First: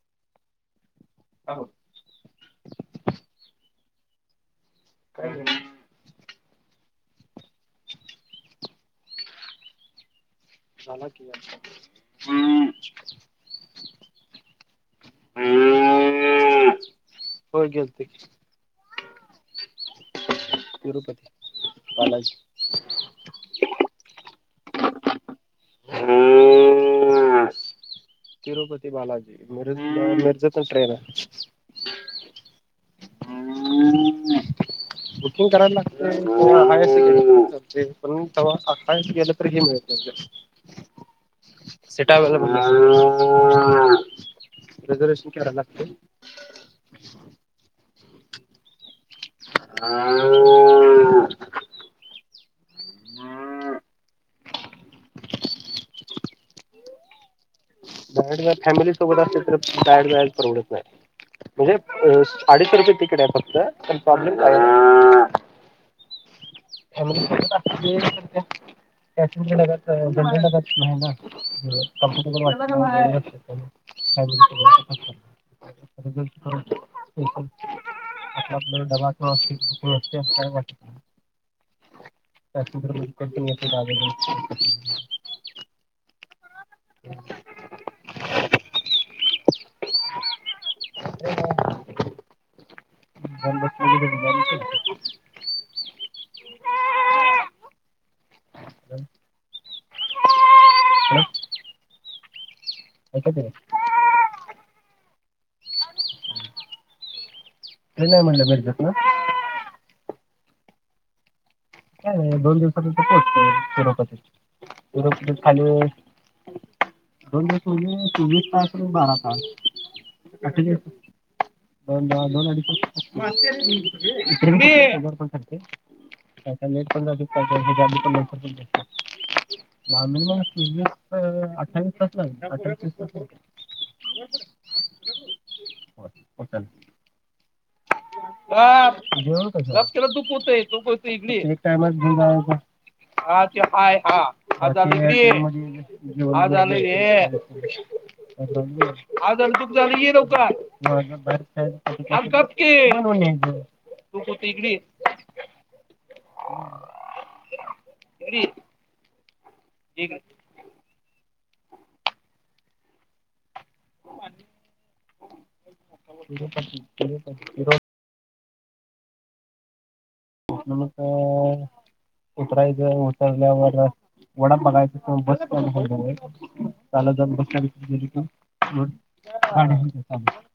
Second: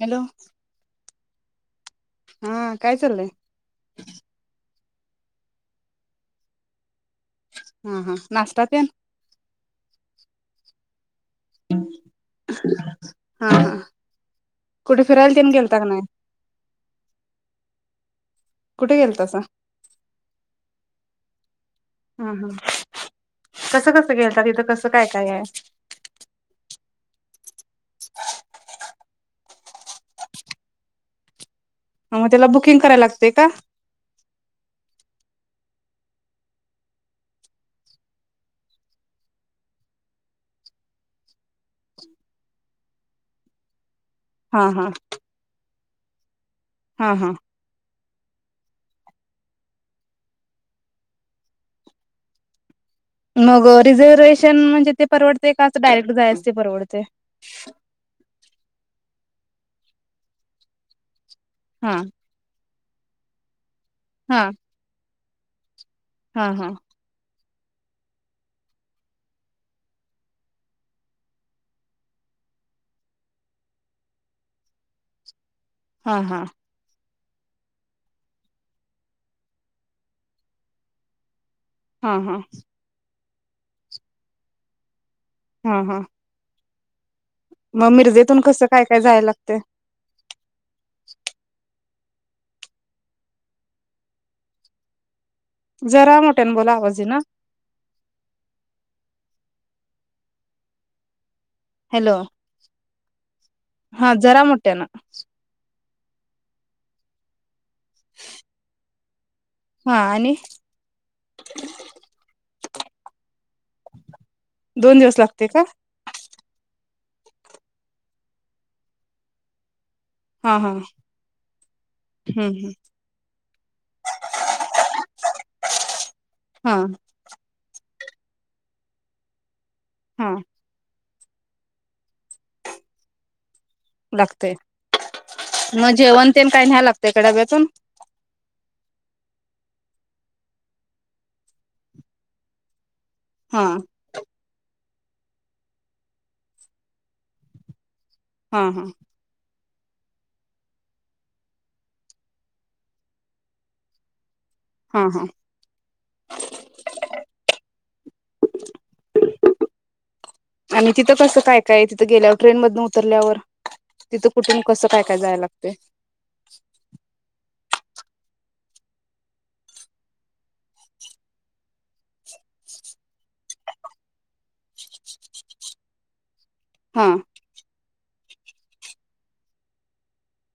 Hello hello हा काय चाललंय काय नाही हा हा नाश्ता तेन झाला की हा कुठे फिरायला तेन गेलता का नाही? ठीक कुठे गेलतसा तिरुपती हा बालाजी हा कसं कसं गेलतात तिथं कसं काय काय आहे तिरुपती बालाजी मिरज मिरजतन ट्रेन आहे. मग त्याला बुकिंग करायला लागते का? बुकिंग करायला लागतय खरं हाय अस गेलं तरी पन चालतय पन तवा अस गेलं कि हे मिळतंय सीटा मिळत नाही. हा हा रिझर्वेशन करायला लागतय. हा हा अ मग रिझर्वेशन म्हणजे ते परवडते का अस डायरेक्ट जायच ते परवडतय बाहेर फॅमिली सोबत असल तर बाहेर जायला परवडत नाही. म्हणजे हा अ साडीच रुपये तिकडे फक्त प्रोब्लेम हा हा हा फॅमिली सोबत नाही क हा हा कर [inaudible] हा हा कत मोठ आग घ हा हा हम मग मिर्जेतून कसं काय काय जाय लागते अ ब जरा मोठ्यान बोला आवाज ये ना हम हॅलो हा जरा मोठ्या ना का नाही म्हणलं भेरजत ना हा आणि का नाही दोन दिवसानंत पोहोचतेो युरोपात दोन दिवस युरोप लागते का खाली दज चोवीस तास आणि बारा तास हा हा ठी दन हम्म दोन अडी पते त हा श व म हा अठ्ठावीस तास ला अठ्ठास तास लागतय मग जेवण तेल काही नाही्या लागत इकडाब्यातून का केला दुप होतय तूप होत इक टायम हा ते हय हा हता ह अ हा हा आ तु जाे रवका आ क ते म्ह तकडीडी हा हा आणि तिथं पस. काय काय आहे तिथं गेल्यावर ट्रेनमधून उतरल्यावर. तिथं कुठून कसं काय काय जाय लागते. इकडे. म उतरायचं उतरल्यावर वडाप बघायच बस. हा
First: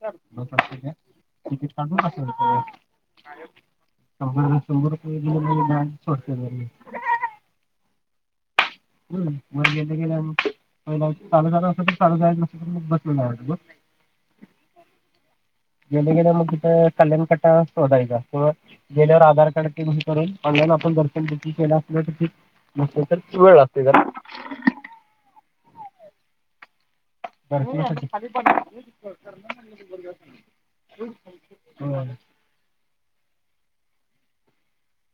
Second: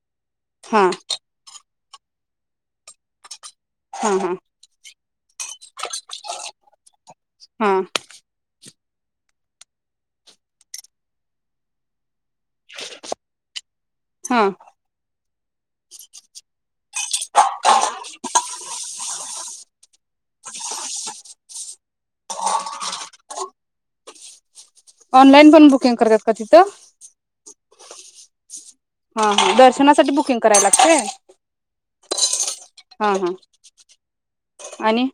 [unintelligible] [unintelligible] हा. [unintelligible] [unintelligible] [unintelligible] मान हा हा सोडते घरी. हा हं म गेले गेले पहिल चालू झालं असते का चालू. बसली ना की बसली. हा गेल्या गेल्या मग तिथं कल्याण कटा शोधायचा क गेल्यावर आधार कार्ड ते करून ऑनलाईन आपण दर्शन बुकिंग केलं असल्या तर ठीक नसेल तर वेळ लागतो. निघाला. ऑनलाईन पण बुकिंग करतात का तिथं? करता येतं की. [inaudible] हा हा दर्शनासाठी बुकिंग करायला लागतंय होय. हा हा आणि?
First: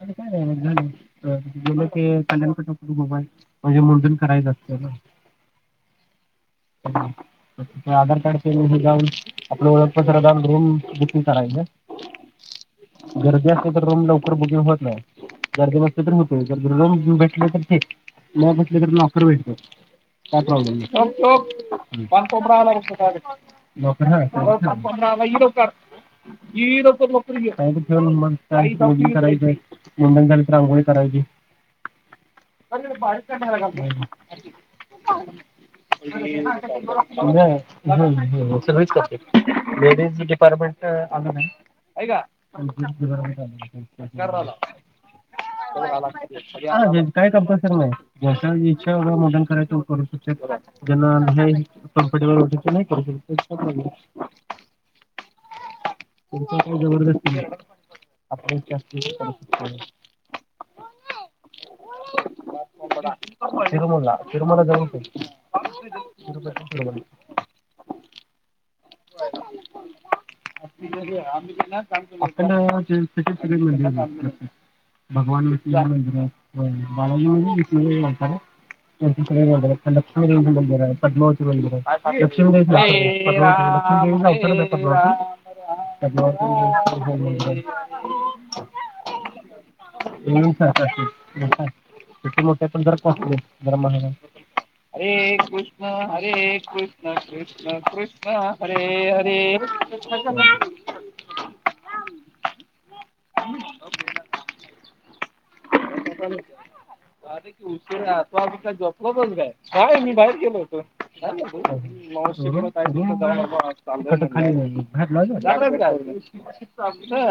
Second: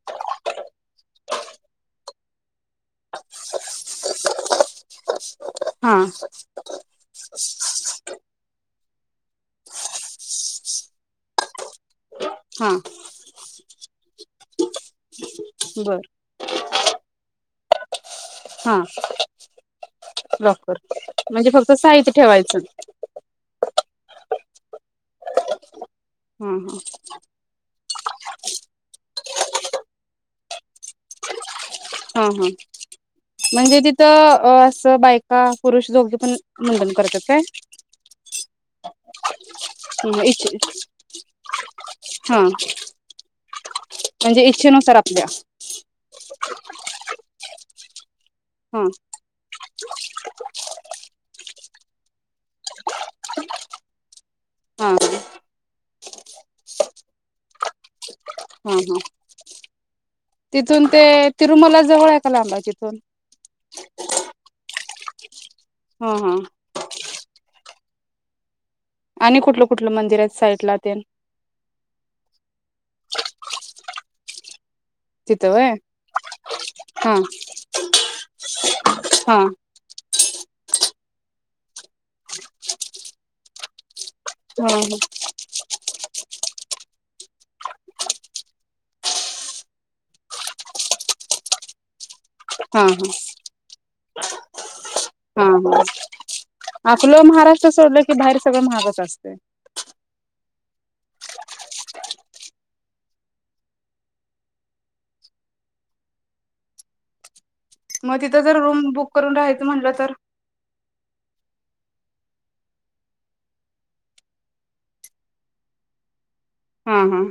आणि काय नाय मग झालं की तिथं गेलं की कल्याण कटाव मोबाईल. म्हणजे मुंडन करायचं असत ना? हा हं मग तिथं आधार कार्ड केल की. तिथं जाऊन आपलं ओळखपत्र दाऊन रूम बुकिंग करायच्या. हां. नाहीतर रूम लवकर बुकिंग होत नाही. गार्गे बर बसले तर म्हैसूर येत्या दुर्गा मधून बसले तर? [unintelligible] लॉक हा म्हटलं तर लॉकर भेटत काय लॉकर प्रोब्लेम नाही. म्हणजे फक्त पण साहित्य पाणकोंबडा ठेवायचं आला. पाणकोंबडा आला व्हिडिओ काढ. [unintelligible] हा हा व्हय मग लय झाली त रांगोळी काढायची. हम्म हम्म म्हणजे नाही तिथं असं बायका पुरुष दोघे पण मुंडन करतात [unintelligible] सगळीच करते लेडीज काय इच्छे डिपार्टमेंट आलं नाही हा म्हणजे इच्छेनुसार आपल्या [unintelligible] हा [unintelligible] [unintelligible] हा [unintelligible] [unintelligible] आपली हा इच्छा हा असती तिथून ते तिरुमला जवळ आहे का लांब आहे तिथून [unintelligible] तिरुमला तिरुमला [unintelligible] हा हा तिरुपती-तिरूमला. [unintelligible] आणि कुठलं कुठलं मंदिर आहेत साईडला तेन [unintelligible] भगवान तिथं व्हय विष्णू च मंदिर हाय हा बालाजी हा [unintelligible] लक्ष्मी देवीच मंदिर हाय पद्मवती मंदिर आय. आत दक्षिण साईडला [unintelligible] [unintelligible] [unintelligible] पद्मावती. हा [unintelligible] किती मोठ आहे पण हा जरा कॉस्टली आहे. हा हा आपलं महाराष्ट्र सोडलं की बाहेर [unintelligible] सगळं महागच हरे असतंय हरे. [unintelligible] [unintelligible] मग उशीरा तिथं जर [unintelligible] रूम झोपला बुक होतास करून काय? राहायचं म्हटलं नाय मी तर बाहेर गेलो होतो. हा हा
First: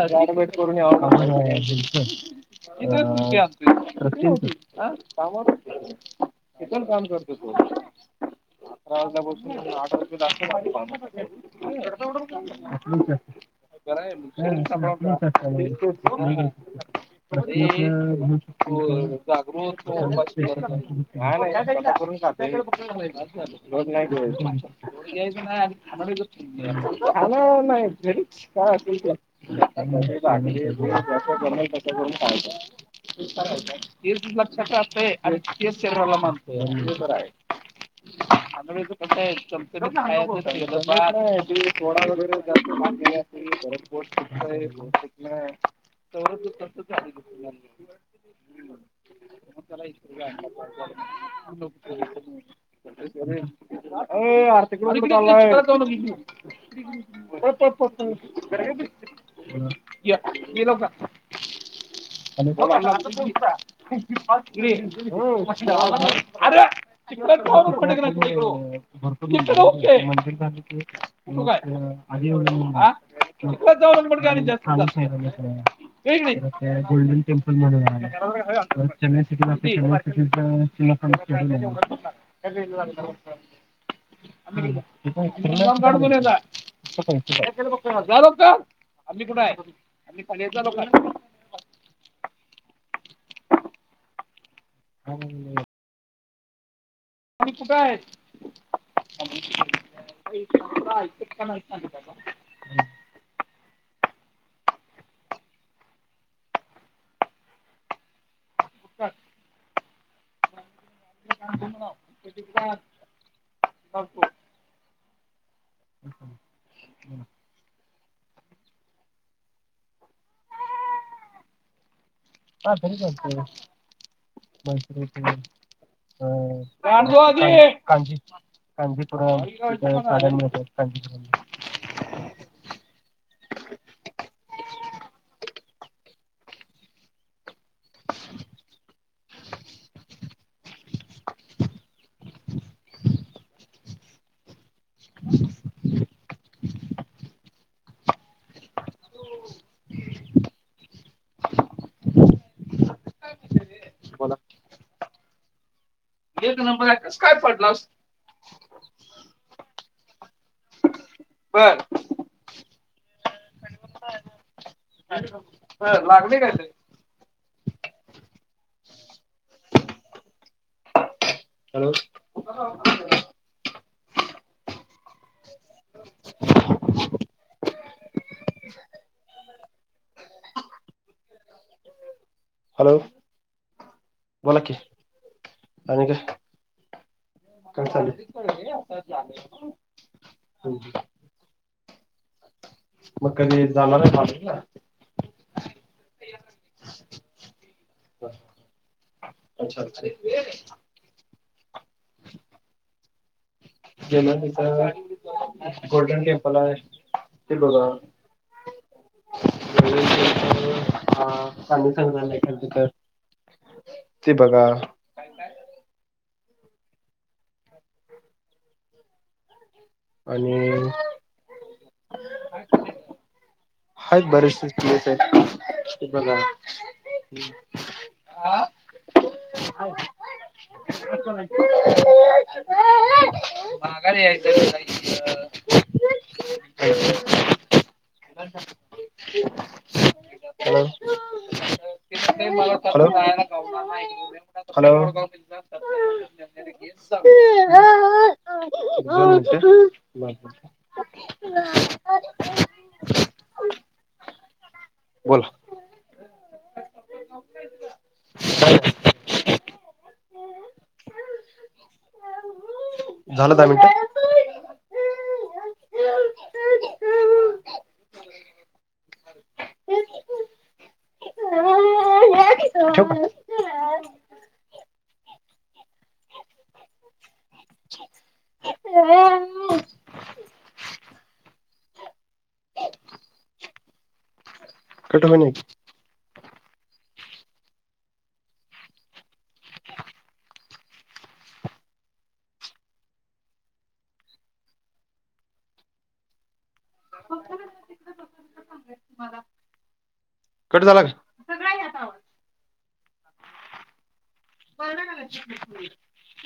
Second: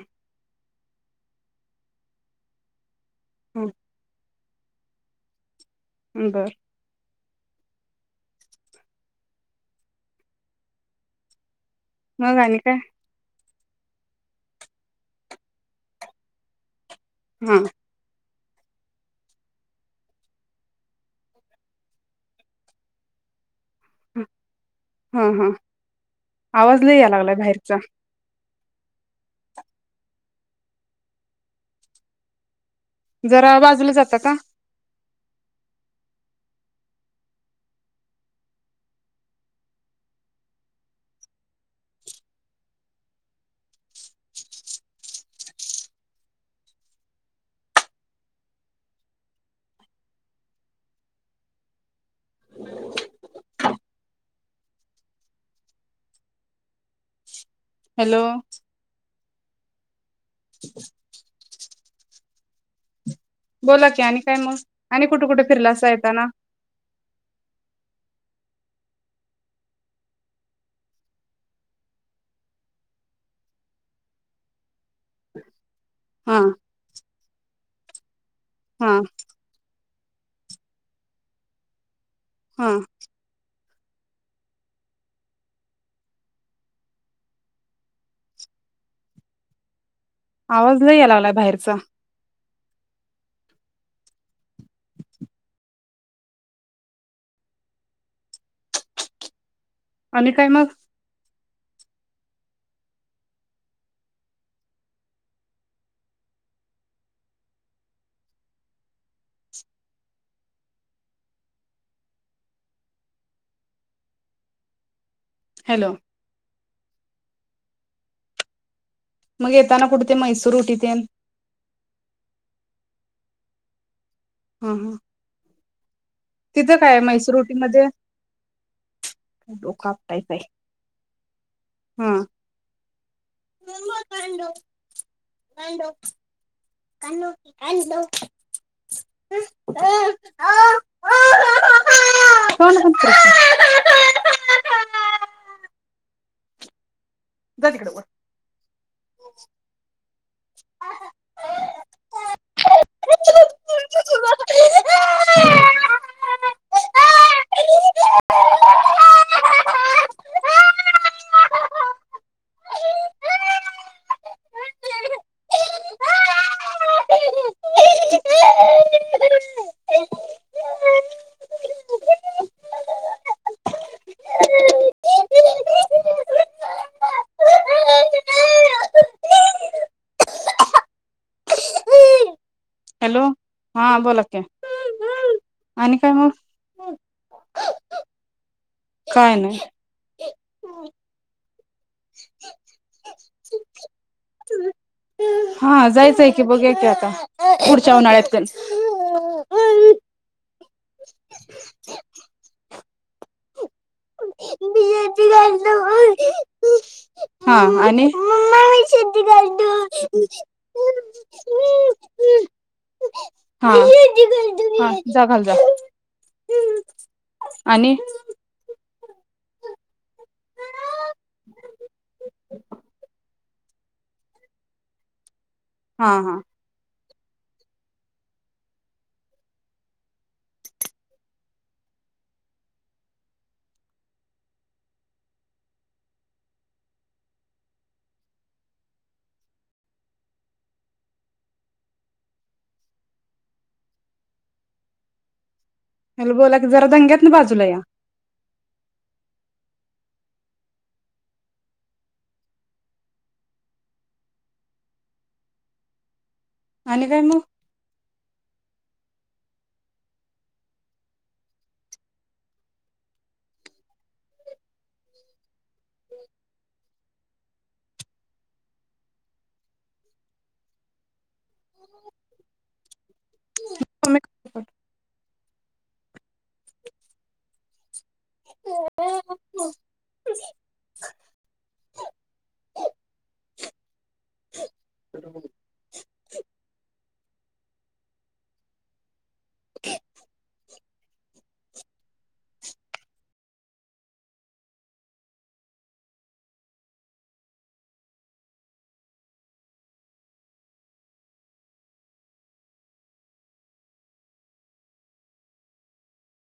[unintelligible] [unintelligible] [unintelligible] हा [unintelligible] आ कामावर. इथून बर काम कर [unintelligible] अकरा वाजल्यापासून आठ मग आणि [unintelligible] काय [unintelligible] बराय मग काय [unintelligible] हा [unintelligible] [unintelligible] जागृत [unintelligible] हा काय हा आवाज माहीत लय यायला लागलाय बाहेरचा [unintelligible] [unintelligible] [unintelligible] [unintelligible] जरा बाजूला जाता तेच का लक्षात राहतय आणि तेच शरीराला मानतय ते तर आहे [unintelligible] [unintelligible] [unintelligible] हॅलो [unintelligible] य य लवकर आणि को [unintelligible] बोला की आणि काय मग आणि कुठे कुठे फिरलासा येताना [unintelligible] भपू का आळ जा एक हा नाही गोल्डन टेम्पल म्हणून ह हा चि एलला हा काढ जा बघ का आम्ही कुठे आहे आवाज नाही याय लागला बाहेरचा ह आणि तू काय आहे च आणि काय अ मग हॅलो हा हम् मगताना कु ते मैसूर उटी ते हला तिथं काय मैसूर उटी मध्ये ै डोक आपटायच आहे अ हा कांजपुरापु डो गध कडव बोला एक नंबर स काय पडला अस बर अ लागली काय ते हॅलो हॅलो हां, बोला की आणि काय मग काय काय नाही चाललं [inaudible] मग कधी जाणार आहे बाहेरला? हा जायचं आहे की, बघू या कि, आता पुढच्या उन्हाळ्यात पण. सांचे [inaudible] [inaudible] गेलं तिथं गोल्डन टेम्पल आहे [inaudible] ते हा बघा आणि [inaudible] गोल्डन टेम्पल हा प्राणी संग्रहालय आहे तिथं हा, ते बघा जा घाल जा. हम आणि. आणि हाय बरेचसे हा [inaudible] हा बला [inaudible] हा, मगारी यायच व्हय. हलो-हलो ह्याला बोला की, जरा दंग्यातन बाजूला या. [inaudible] बोला आणि काय मग काय झालं दहा मिनिटं. [inaudible] [inaudible] [unintelligible] कट [inaudible] [inaudible] कट झाला का?